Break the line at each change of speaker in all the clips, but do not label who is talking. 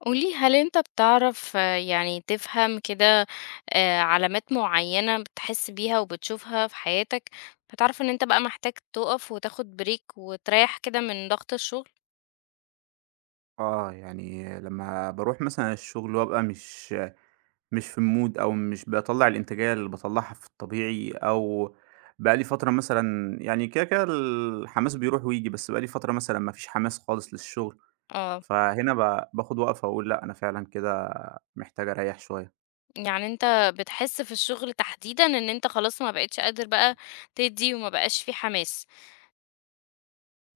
قولي، هل أنت بتعرف يعني تفهم كده؟ علامات معينة بتحس بيها وبتشوفها في حياتك، بتعرف إن أنت بقى محتاج تقف وتاخد بريك وتريح كده من ضغط الشغل.
يعني لمّا باروح مثلًا الشغل وابقى مش في الmood أو مش باطلّع الإنتاجية اللي باطلّعها في الطبيعي أو بقى لي فترة مثلًا يعني كده، كده الحماس بيروح وييجي، بس بقى لي فترة مثلًا ما فيش حماس خالص للشغل،
اه.
فهنا باخد وقفة وأقول لأ، أنا فعلًا كده محتاج أريّح شوية.
يعني أنت بتحس في الشغل تحديدا إن أنت خلاص ما بقتش قادر بقى تدي وما بقاش في حماس.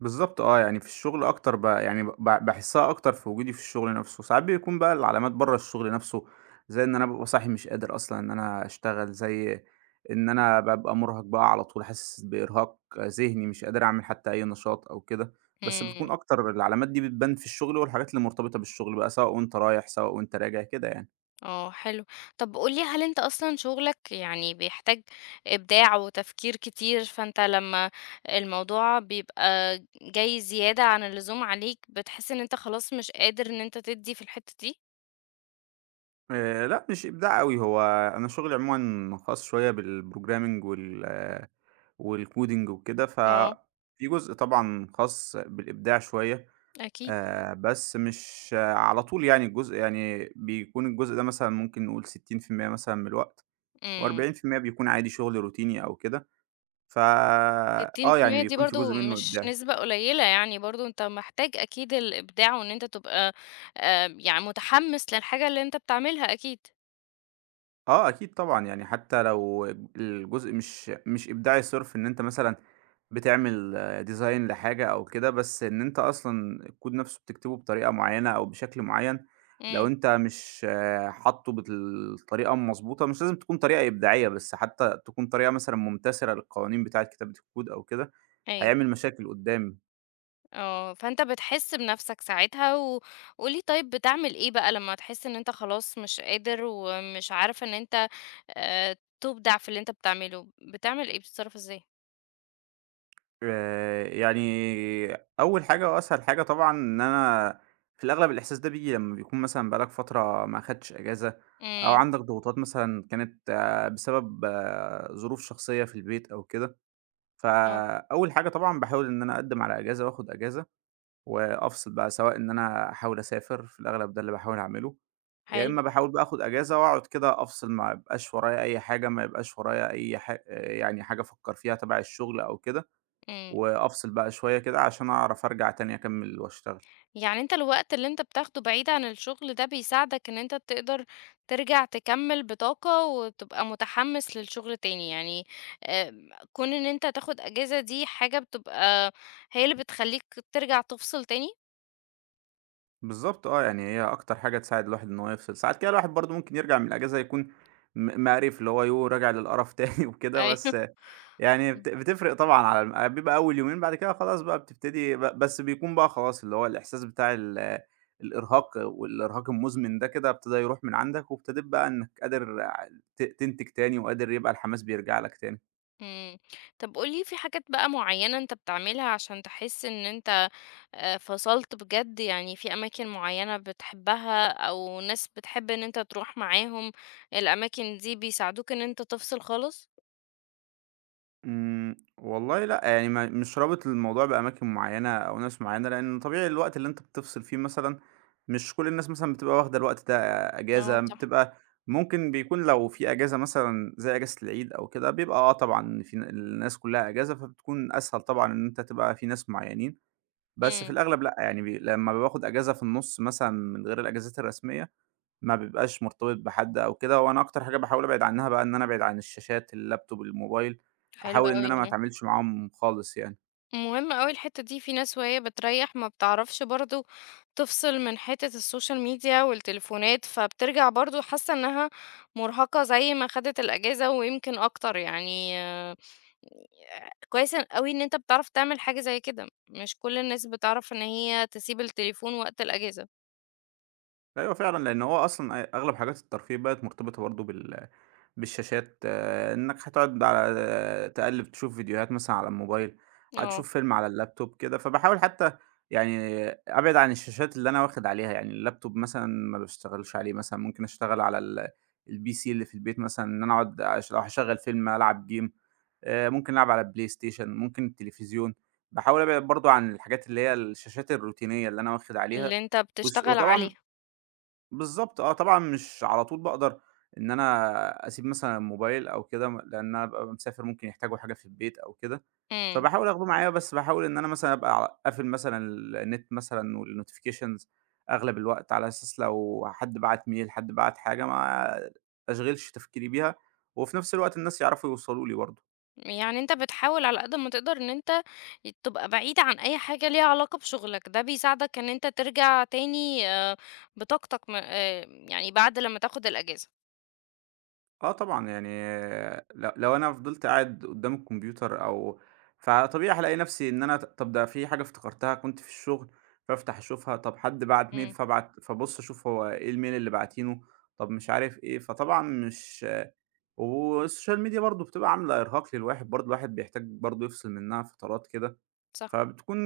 بالضبط آه، يعني في الشغل أكتر ب يعني ب باحسّها أكتر في وجودي في الشغل نَفْسه، ساعات بيكون بقى العلامات برّه الشغل نَفْسه، زي إن أنا بابقى صاحي مش قادر أصلًا إن أنا أشتغل، زي إن أنا بابقى مُرهق بقى على طول، حاسس بإرهاق ذهني، مش قادر أعمل حتى أي نشاط أو كده، بس بتكون أكتر العلامات دي بتبان في الشغل والحاجات اللي مرتبطة بالشغل بقى، سواء وأنت رايح، سواء وأنت راجع، كده يعني.
اه حلو. طب قولي، هل انت اصلا شغلك يعني بيحتاج ابداع وتفكير كتير؟ فانت لما الموضوع بيبقى جاي زيادة عن اللزوم عليك بتحس ان انت خلاص مش قادر ان انت تدي في الحتة دي.
لأ، مش إبداع أوي، هو أنا شغلي عمومًا خاص شوية بالprogramming والcoding وكده، ففي
اه
جزء طبعًا خاص بالإبداع شوية،
اكيد.
بس مش آه، على طول يعني الجزء يعني بيكون الجزء ده مثلًا ممكن نقول 60% مثلًا من الوقت، و40%
امم
بيكون عادي شغل روتيني أو كده، ف آه، يعني
60% دي
بيكون في
برضو
جزء منه
مش
إبداعي.
نسبة قليلة، يعني برضو انت محتاج اكيد الابداع وان انت تبقى يعني متحمس للحاجة اللي انت بتعملها اكيد.
آه، أكيد طبعًا، يعني حتى لو الجزء مش إبداعي صِرف إن أنت مثلًا بتعمل design لحاجة أو كده، بس إن أنت أصلًا الكود نَفْسه بتكتبه بطريقة معيّنة أو بشكل معيّن، لو
امم.
أنت مش آه، حاطّه بالطريقة المضبوطة مش لازم تكون طريقة إبداعية، بس حتى تكون طريقة مثلًا ممتثلة للقوانين بتاعة كتابة الكود أو كده،
ايوه.
هيعمل مشاكل قُدّام.
فأنت بتحس بنفسك ساعتها، قُل لي طيب، بتعمل إيه بقى لمّا تحس إن أنت خلاص مش قادر ومش عارف إن أنت تُبدع في اللي أنت بتعمله؟ بتعمل إيه؟ بتتصرّف إزاي؟
يعني أول حاجة وأسهل حاجة طبعًا إن أنا في الأغلب الإحساس ده بييجي لمّا بيكون مثلًا بقى لك فترة ما أخدتش إجازة، أو
إمم.
عندك ضغوطات مثلًا كانت آه، بسبب آه، ظروف شخصية في البيت أو كده.
آه.
فأول حاجة طبعًا باحاول إن أنا أقدّم على إجازة وآخد إجازة، وأفصل بقى سواء إن أنا أحاول أسافر في الأغلب ده اللي باحاول أعمله، يا
حلو.
إما باحاول بقى آخد إجازة وأقعد كده أفصل ما يبقاش ورايا أي حاجة، ما يبقاش ورايا أي ح يعني حاجة أفكّر فيها تبع الشغل أو كده.
إمم.
وأفصل بقى شوية كده عشان أعرف أرجع تاني أكمّل وأشتغل.
يعني أنت الوقت اللي أنت بتاخده بعيد عن الشغل ده بيساعدك إن أنت تقدر ترجع تكمّل بطاقة وتبقى متحمّس للشغل تاني، يعني كون إن أنت تاخد أجازة دي حاجة بتبقى هي اللي بتخلّيك ترجع تفصل تاني؟
بالضبط آه، يعني هي أكتر حاجة تساعد الواحد إن هو يفصل. ساعات كده الواحد برضه ممكن يرجع من الأجازة يكون مقرف، اللي هو يوه راجع للقرف تاني وكده،
أيوه.
بس يعني بتفرق طبعًا على بيبقى أول يومين، بعد كده خلاص بقى بتبتدي بس بيكون بقى خلاص اللي هو الإحساس بتاع الإرهاق والإرهاق المُزمن ده كده ابتدى يروح من عندك، وابتديت بقى إنّك قادر ع ت تنتج تاني وقادر يبقى الحماس بيرجع لك تاني.
إمم. طب قُل لي، في حاجات بقى معيّنة أنت بتعملها عشان تحس إن أنت فصلت بجد؟ يعني في أماكن معيّنة بتحبها أو ناس بتحب إن أنت تروح معاهم، الأماكن دي بيساعدوك إن أنت تفصل خالص؟
إمم، والله لأ، يعني ما مش رابط الموضوع بأماكن معيّنة أو ناس معيّنة، لإن طبيعي الوقت اللي أنت بتفصل فيه مثلًا مش كل الناس مثلًا بتبقى واخدة الوقت ده
آه
أجازة،
صح.
بتبقى ممكن بيكون لو في أجازة مثلًا زي أجازة العيد أو كده، بيبقى آه طبعًا في الناس كلّها أجازة، فبتكون أسهل طبعًا إن أنت تبقى في ناس معيّنين، بس في
إمم.
الأغلب لأ، يعني لمّا باخد أجازة في النُص مثلًا من غير الأجازات الرسمية ما بيبقاش مرتبط بحد أو كده، وأنا أكتر حاجة باحاول أبعد عنها بقى إن أنا أبعد عن الشاشات، اللابتوب، الموبايل،
حلو
أحاول إن
أوي،
أنا ما
آه.
أتعاملش معاهم خالص يعني.
مهم أوي الحتّة دي، في ناس وهي بتريّح ما بتعرفش برضه تفصل من حتّة السوشيال ميديا والتليفونات، فبترجع برضه حاسّة إنها مُرهقة زي ما خدت الأجازة ويمكن أكتر، يعني كويس أوي إن أنت بتعرف تعمل حاجة زي كده، مش كل الناس بتعرف إن هي تسيب التليفون وقت الأجازة.
أيوه فعلًا، لأن هو أصلًا أغلب حاجات الترفيه بقت مرتبطة برضه بالشاشات، آه، إنك هتقعد على آه، تقلِّب تشوف فيديوهات مثلًا على الموبايل،
آه.
هتشوف فيلم على اللابتوب كده، فباحاول حتى يعني أبعد عن الشاشات اللي أنا واخد عليها، يعني اللابتوب مثلًا ما باشتغلش عليه مثلًا، ممكن أشتغل على الPC اللي في البيت مثلًا، إن أنا أقعد أش لو هاشغّل فيلم، ألعب game. ممكن ألعب على البلاي ستيشن، ممكن التلفزيون. باحاول أبعد برضه عن الحاجات اللي هي الشاشات الروتينية اللي أنا واخد عليها،
اللي أنت
وس
بتشتغل
وطبعًا
عليها.
بالضبط آه، طبعًا مش على طول باقدر إن أنا أسيب مثلًا الموبايل أو كده لإن أنا بابقى مسافر ممكن يحتاجوا حاجة في البيت أو كده،
إمم.
فباحاول آخده معايا، بس باحاول إن أنا مثلًا أبقى قافل مثلًا النت مثلًا والnotifications أغلب الوقت، على أساس لو حد بعت ميل، حد بعت حاجة، ما أشغلش تفكيري بيها، وفي نفس الوقت الناس يعرفوا يوصلوا لي برضه.
يعني أنت بتحاول على قد ما تقدر إن أنت تبقى بعيد عن أي حاجة ليها علاقة بشغلك، ده بيساعدك إن أنت ترجع تاني بطاقتك م يعني بعد لمّا تاخد الأجازة.
آه طبعًا، يعني لو أنا فضلت قاعد قدّام الكمبيوتر أو فطبيعي هالاقي نفسي إن أنا طب ده في حاجة افتكرتها كنت في الشغل، فافتح أشوفها، طب حد بعت ميل
إمم.
فابُص أشوف هو إيه الmail اللي باعتينه، طب مش عارف إيه، فطبعًا مش والسوشيال ميديا برضه بتبقى عاملة إرهاق للواحد برضه، الواحد بيحتاج برضه يفصل منها فترات كده،
صح.
فبتكون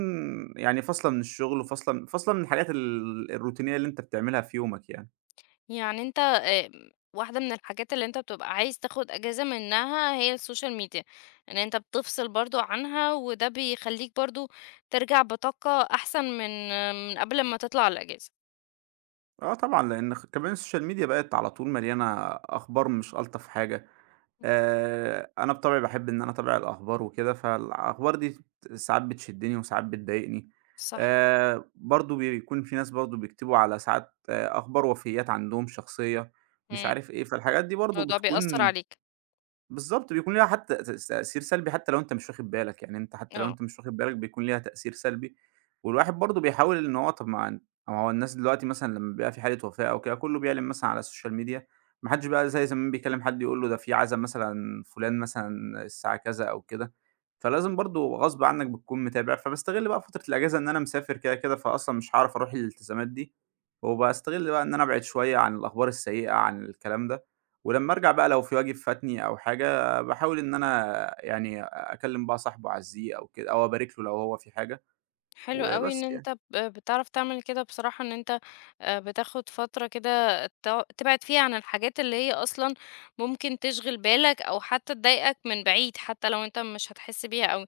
يعني فاصلة من الشغل وفاصلة م فاصلة من الحاجات الروتينية اللي أنت بتعملها في يومك يعني.
يعني أنت واحدة من الحاجات اللي أنت بتبقى عايز تاخد إجازة منها هي السوشيال ميديا، إن أنت بتفصل برضه عنها، وده بيخلّيك برضه ترجع بطاقة أحسن من من قبل ما تطلع الإجازة.
آه طبعًا، لإن كمان السوشيال ميديا بقت على طول مليانة أخبار مش ألطف حاجة، أنا بطبعي باحب إن أنا أتابع الأخبار وكده، فالأخبار دي ساعات بتشدني وساعات بتضايقني،
صح.
برضه بيكون في ناس برضه بيكتبوا على ساعات آه أخبار وفيات عندهم شخصية، مش
إمم.
عارف إيه، فالحاجات دي برضه
الموضوع بيأثّر
بتكون
عليك.
بالضبط، بيكون ليها حتى تأثير سلبي حتى لو أنت مش واخد بالك، يعني أنت حتى لو
آه.
أنت مش واخد بالك بيكون ليها تأثير سلبي، والواحد برضه بيحاول إن هو طب ما ن ما هو الناس دلوقتي مثلًا لمّا بيبقى في حالة وفاة أو كده كلّه بيعلن مثلًا على السوشيال ميديا، ما حدش بقى زي زمان بيكلم حد يقول له ده في عزا مثلًا فلان مثلًا الساعة كذا أو كده، فلازم برضه غصب عنّك بتكون متابع، فباستغل بقى فترة الأجازة إن أنا مسافر كده، كده، فأصلًا مش هاعرف أروح الالتزامات دي، وباستغل بقى إن أنا أبعد شوية عن الأخبار السيئة عن الكلام ده. ولمّا أرجع بقى لو في واجب فاتني أو حاجة، باحاول إن أنا يعني أكلّم بقى صاحبه أعزّيه أو كده أو أبارك له لو هو في حاجة
حلو أوي إن
وبس يعني.
أنت بتعرف تعمل كده بصراحة، إن أنت بتاخد فترة كده تبعد فيها عن الحاجات اللي هي أصلًا ممكن تشغل بالك أو حتى تضايقك من بعيد، حتى لو أنت مش هتحس بيها أوي.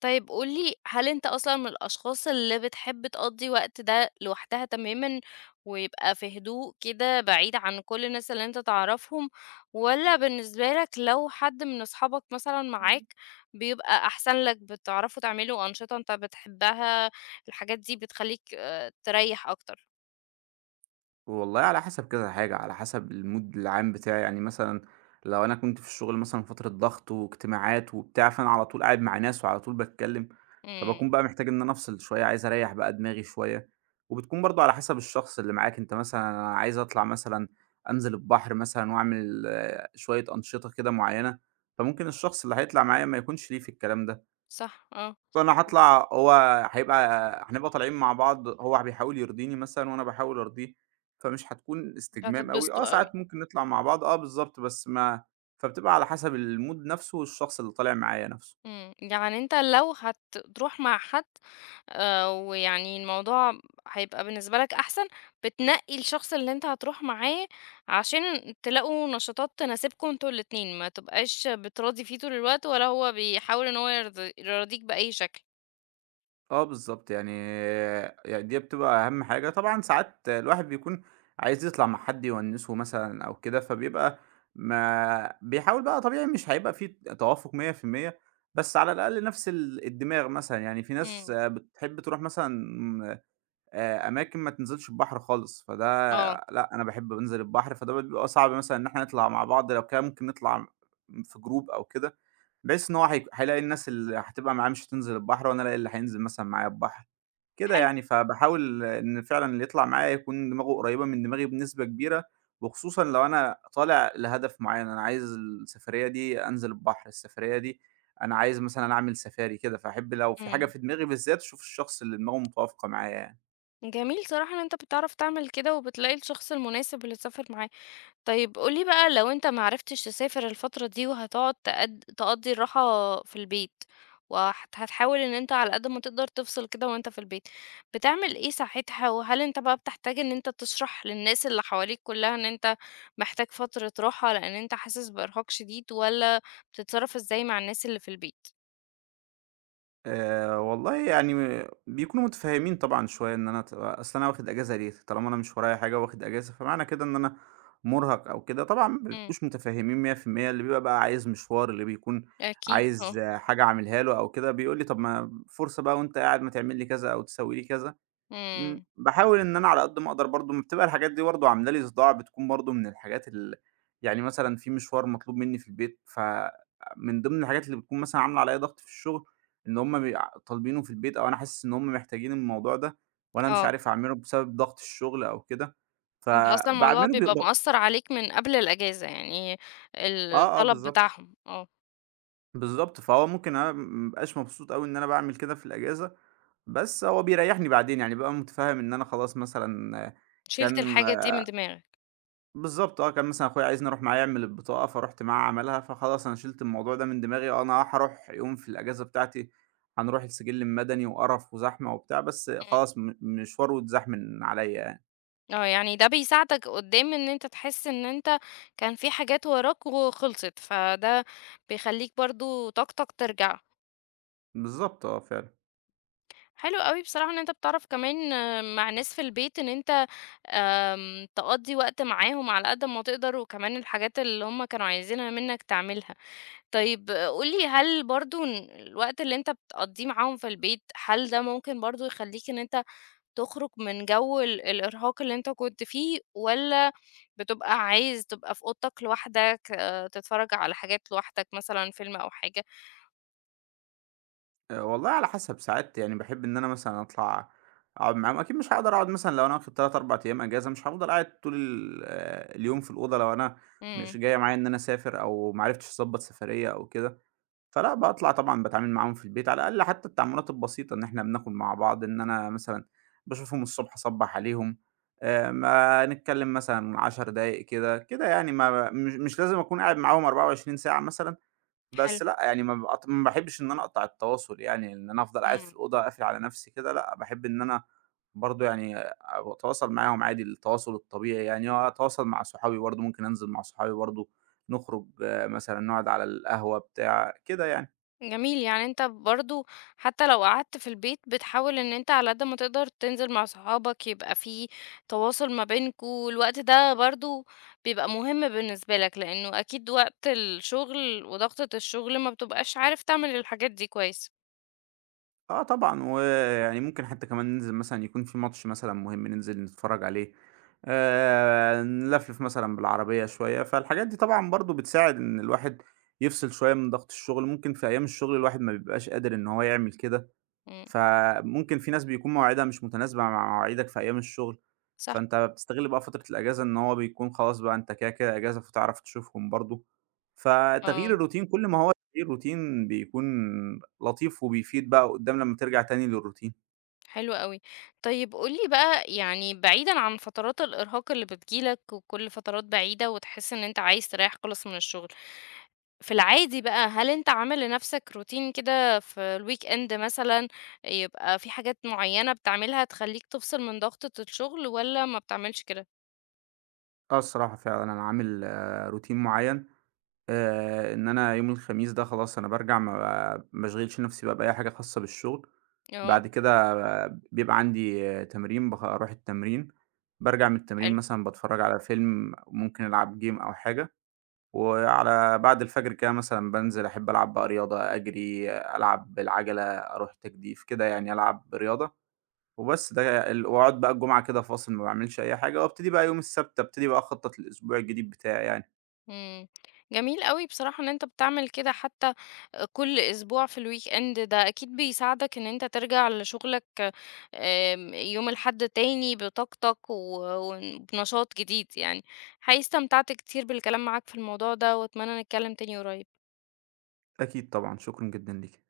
طيب قُل لي، هل أنت أصلًا من الأشخاص اللي بتحب تقضّي وقت ده لوحدها تمامًا ويبقى في هدوء كده بعيد عن كل الناس اللي أنت تعرفهم، والّا بالنسبة لك لو حد من أصحابك مثلًا معاك بيبقى أحسن لك، بتعرفوا تعملوا أنشطة أنت بتحبها، الحاجات دي بتخلّيك تريّح أكتر؟
والله على حسب كذا حاجة، على حسب المود العام بتاعي، يعني مثلًا لو أنا كنت في الشغل مثلًا فترة ضغط واجتماعات وبتاع، فأنا على طول قاعد مع ناس وعلى طول باتكلم،
إمم.
فباكون بقى محتاج إن أنا أفصل شوية، عايز أريّح بقى دماغي شوية، وبتكون برضه على حسب الشخص اللي معاك، أنت مثلًا أنا عايز أطلع مثلًا أنزل البحر مثلًا وأعمل آه، شوية أنشطة كده معيّنة، فممكن الشخص اللي هيطلع معايا ما يكونش ليه في الكلام ده.
صح. آه.
فأنا هاطلع هو هيبقى هنبقى طالعين مع بعض، هو بيحاول يرضيني مثلًا وأنا باحاول أرضيه، فمش هتكون
مش
استجمام أوي، آه
هتتبسطوا أوي.
ساعات ممكن نطلع مع بعض، آه بالضبط، بس ما فبتبقى على حسب الmood نفسه والشخص اللي طالع معايا نفسه.
إمم. يعني أنت لو هتروح مع حد ويعني الموضوع هيبقى بالنسبة لك أحسن، بتنقّي الشخص اللي أنت هتروح معاه عشان تلاقوا نشاطات تناسبكم أنتم الاتنين، ما تبقاش بتراضي فيه طول الوقت ولا هو بيحاول إن هو يراضيك بأي شكل.
آه بالضبط، يعني دي بتبقى أهم حاجة، طبعًا ساعات الواحد بيكون عايز يطلع مع حد يونسه مثلًا أو كده، فبيبقى ما بيحاول بقى طبيعي مش هيبقى في توافق 100% بس على الأقل نفس الدماغ مثلًا، يعني في ناس
إمم.
بتحب تروح مثلًا أماكن ما تنزلش البحر خالص، فده
آه.
لأ، أنا باحب أنزل البحر، فده بيبقى صعب مثلًا إن إحنا نطلع مع بعض، لو كان ممكن نطلع في جروب أو كده، بحيث إن هي هيلاقي الناس اللي هتبقى معاه مش هتنزل البحر، وأنا ألاقي اللي هينزل مثلًا معايا البحر، كده
حلو.
يعني. فباحاول إن فعلًا اللي يطلع معايا يكون دماغه قريبة من دماغي بنسبة كبيرة، وخصوصًا لو أنا طالع لهدف معين، أنا عايز السفرية دي أنزل البحر، السفرية دي أنا عايز مثلًا أعمل سفاري كده، فأحب لو في حاجة
إمم.
في دماغي بالذات أشوف الشخص اللي دماغه متوافقة معايا يعني.
جميل صراحة إن أنت بتعرف تعمل كده وبتلاقي الشخص المناسب اللي تسافر معاه. طيب قُل لي بقى، لو أنت ما عرفتش تسافر الفترة دي وهتقعد تقضّي الراحة في البيت، وهت هتحاول إن أنت على قد ما تقدر تفصل كده وأنت في البيت، بتعمل إيه ساعتها؟ وهل أنت بقى بتحتاج إن أنت تشرح للناس اللي حواليك كلّها إن أنت محتاج فترة راحة لإن أنت حاسس بإرهاق شديد، والّا بتتصرّف إزاي مع الناس اللي في البيت؟
والله يعني بيكونوا متفهّمين طبعًا شوية إن أنا أصل أنا واخد أجازة ليه؟ طالما أنا مش ورايا حاجة واخد أجازة، فمعنى كده إن أنا مُرهَق أو كده، طبعًا ما
إمم.
بيبقوش متفهّمين 100% اللي بيبقى بقى عايز مشوار، اللي بيكون
أكيد
عايز
آه.
آه، حاجة أعملها له أو كده، بيقول لي: "طَب ما فرصة بقى وأنت قاعد ما تعمل لي كذا أو تسوي لي كذا." إمم،
إمم.
باحاول إن أنا على قد ما أقدر برضه ما بتبقى الحاجات دي برضه عاملة لي صداع، بتكون برضه من الحاجات ال يعني مثلًا في مشوار مطلوب مني في البيت، فمن ضمن الحاجات اللي بتكون مثلًا عاملة عليَّ ضغط في الشغل، إن هُم طالبينه في البيت أو أنا حاسس إن هُم محتاجين الموضوع ده، وأنا مش
آه.
عارف أعمله بسبب ضغط الشغل أو كده،
أنت أصلًا الموضوع
فباعمله ب
بيبقى
ب
مأثّر عليك من قبل الأجازة، يعني ال
آه، آه،
الطلب
بالضبط،
بتاعهم. آه.
بالضبط، فهو ممكن أنا ما ابقاش مبسوط أوي إن أنا باعمل كده في الأجازة، بس هو بيريحني بعدين، يعني بابقى متفهم إن أنا خلاص مثلًا
شِلت
كان
الحاجة دي من دماغك.
بالضبط آه، كان مثلًا أخويا عايزني أروح معاه يعمل البطاقة، فرُحت معاه عملها، فخلاص أنا شِلت الموضوع ده من دماغي، آه، أنا آه هاروح يوم في الأجازة بتاعتي، هنروح السجل المدني وقرف وزحمة وبتاع، بس
إمم.
خلاص مشواره اتزاح من عليَّ يعني.
آه. يعني ده بيساعدك قدّام إن أنت تحس إن أنت كان في حاجات وراك وخلصت، فده بيخلّيك برضه طاقتك ترجع.
بالضبط آه، فعلًا.
حلو أوي بصراحة إن أنت بتعرف كمان مع ناس في البيت إن أنت تقضّي وقت معاهم على قد ما تقدر، وكمان الحاجات اللي هُم كانوا عايزينها منّك تعملها. طيب قُل لي، هل برضه الوقت اللي أنت بتقضّيه معاهم في البيت، هل ده ممكن برضه يخلّيك إن أنت تخرج من جو الإرهاق اللي أنت كنت فيه، والّا بتبقى عايز تبقى في أوضتك لوحدك، تتفرج على حاجات لوحدك مثلًا فيلم أو حاجة؟
والله على حسب، ساعات يعني باحب إن أنا مثلًا أطلع أقعد معاهم، أكيد مش هاقدر أقعد مثلًا لو أنا واخد 3، 4 أيام أجازة، مش هافضل قاعد طول ال آه، اليوم في الأوضة لو أنا
إمم.
مش جاية معايا إن أنا أسافر أو ما عرفتش أضبّط سفرية أو كده. فلأ، باطلع طبعًا باتعامل معاهم في البيت، على الأقل حتى التعاملات البسيطة إن إحنا بناكل مع بعض، إن أنا مثلًا باشوفهم الصبح أصبّح عليهم، ما نتكلم مثلًا 10 دقايق كده، كده يعني ما مش مش لازم أكون قاعد معاهم 24 ساعة مثلًا،
حلو.
بس لأ، يعني ما باحبش إن أنا أقطع التواصل يعني، إن أنا أفضل قاعد
إمم.
في الأوضة قافل على نفسي كده لأ، باحب إن أنا برضه يعني أبقى أتواصل معاهم عادي التواصل الطبيعي يعني، وأتواصل مع صحابي برضه، ممكن أنزل مع صحابي برضه، نخرج آه، مثلًا نقعد على القهوة بتاع، كده يعني.
جميل. يعني أنت برضه حتى لو قعدت في البيت بتحاول إن أنت على قد ما تقدر تنزل مع صحابك، يبقى في تواصل ما بينكم، الوقت ده برضه بيبقى مهم بالنسبة لك، لأنه أكيد وقت الشغل وضغطة الشغل ما بتبقاش عارف تعمل الحاجات دي كويس.
آه طبعًا، ويعني ممكن حتى كمان ننزل مثلًا يكون في ماتش مثلًا مهم ننزل نتفرّج عليه، نلفلف مثلًا بالعربية شوية، فالحاجات دي طبعًا برضه بتساعد إن الواحد يفصل شوية من ضغط الشغل، ممكن في أيام الشغل الواحد ما بيبقاش قادر إن هو يعمل كده،
إمم.
فممكن في ناس بيكون مواعيدها مش متناسبة مع مواعيدك في أيام الشغل،
صح.
فأنت بتستغل بقى فترة الأجازة إن هو بيكون خلاص بقى أنت كده، كده أجازة فتعرف تشوفهم برضه، فتغيير
آه.
الروتين كل ما هو تغيير روتين بيكون لطيف وبيفيد بقى قدّام لمّا ترجع تاني للروتين.
حلو أوي. طيب قُل لي بقى، يعني بعيدًا عن فترات الإرهاق اللي بتيجي لك وكل فترات بعيدة وتحس إن أنت عايز تريّح خالص من الشغل، في العادي بقى هل أنت عامل لنفسك روتين كده في الweekend مثلًا يبقى في حاجات معيّنة بتعملها تخلّيك تفصل من ضغطة الشغل والّا ما بتعملش كده؟
آه الصراحة فعلًا أنا عامل آه، روتين معيّن إن أنا يوم الخميس ده خلاص أنا بارجع ما باشغلش نفسي بقى بأي حاجة خاصة بالشغل،
آه.
بعد كده آه، بيبقى عندي آه، تمرين أروح التمرين، بارجع من التمرين
حلو.
مثلًا باتفرّج على فيلم، ممكن ألعب game أو حاجة، وعلى بعد الفجر كده مثلًا بانزل أحب ألعب بقى رياضة، أجري، آه، ألعب بالعجلة، أروح تجديف، كده يعني ألعب رياضة وبس ده ال وأقعد بقى الجمعة كده فاصل ما باعملش أي حاجة، وأبتدي بقى يوم السبت أبتدي بقى أخطط للأسبوع الجديد بتاعي يعني.
إمم. جميل أوي بصراحة إن أنت بتعمل كده حتى كل أسبوع في الweekend ده أكيد بيساعدك إن أنت ترجع لشغلك يوم الأحد تاني بطاقتك وبنشاط جديد يعني، حقيقي استمتعت كتير بالكلام معاك في الموضوع ده وأتمنى نتكلم تاني قريب.
أكيد طبعًا، شكرًا جدًا ليكِ.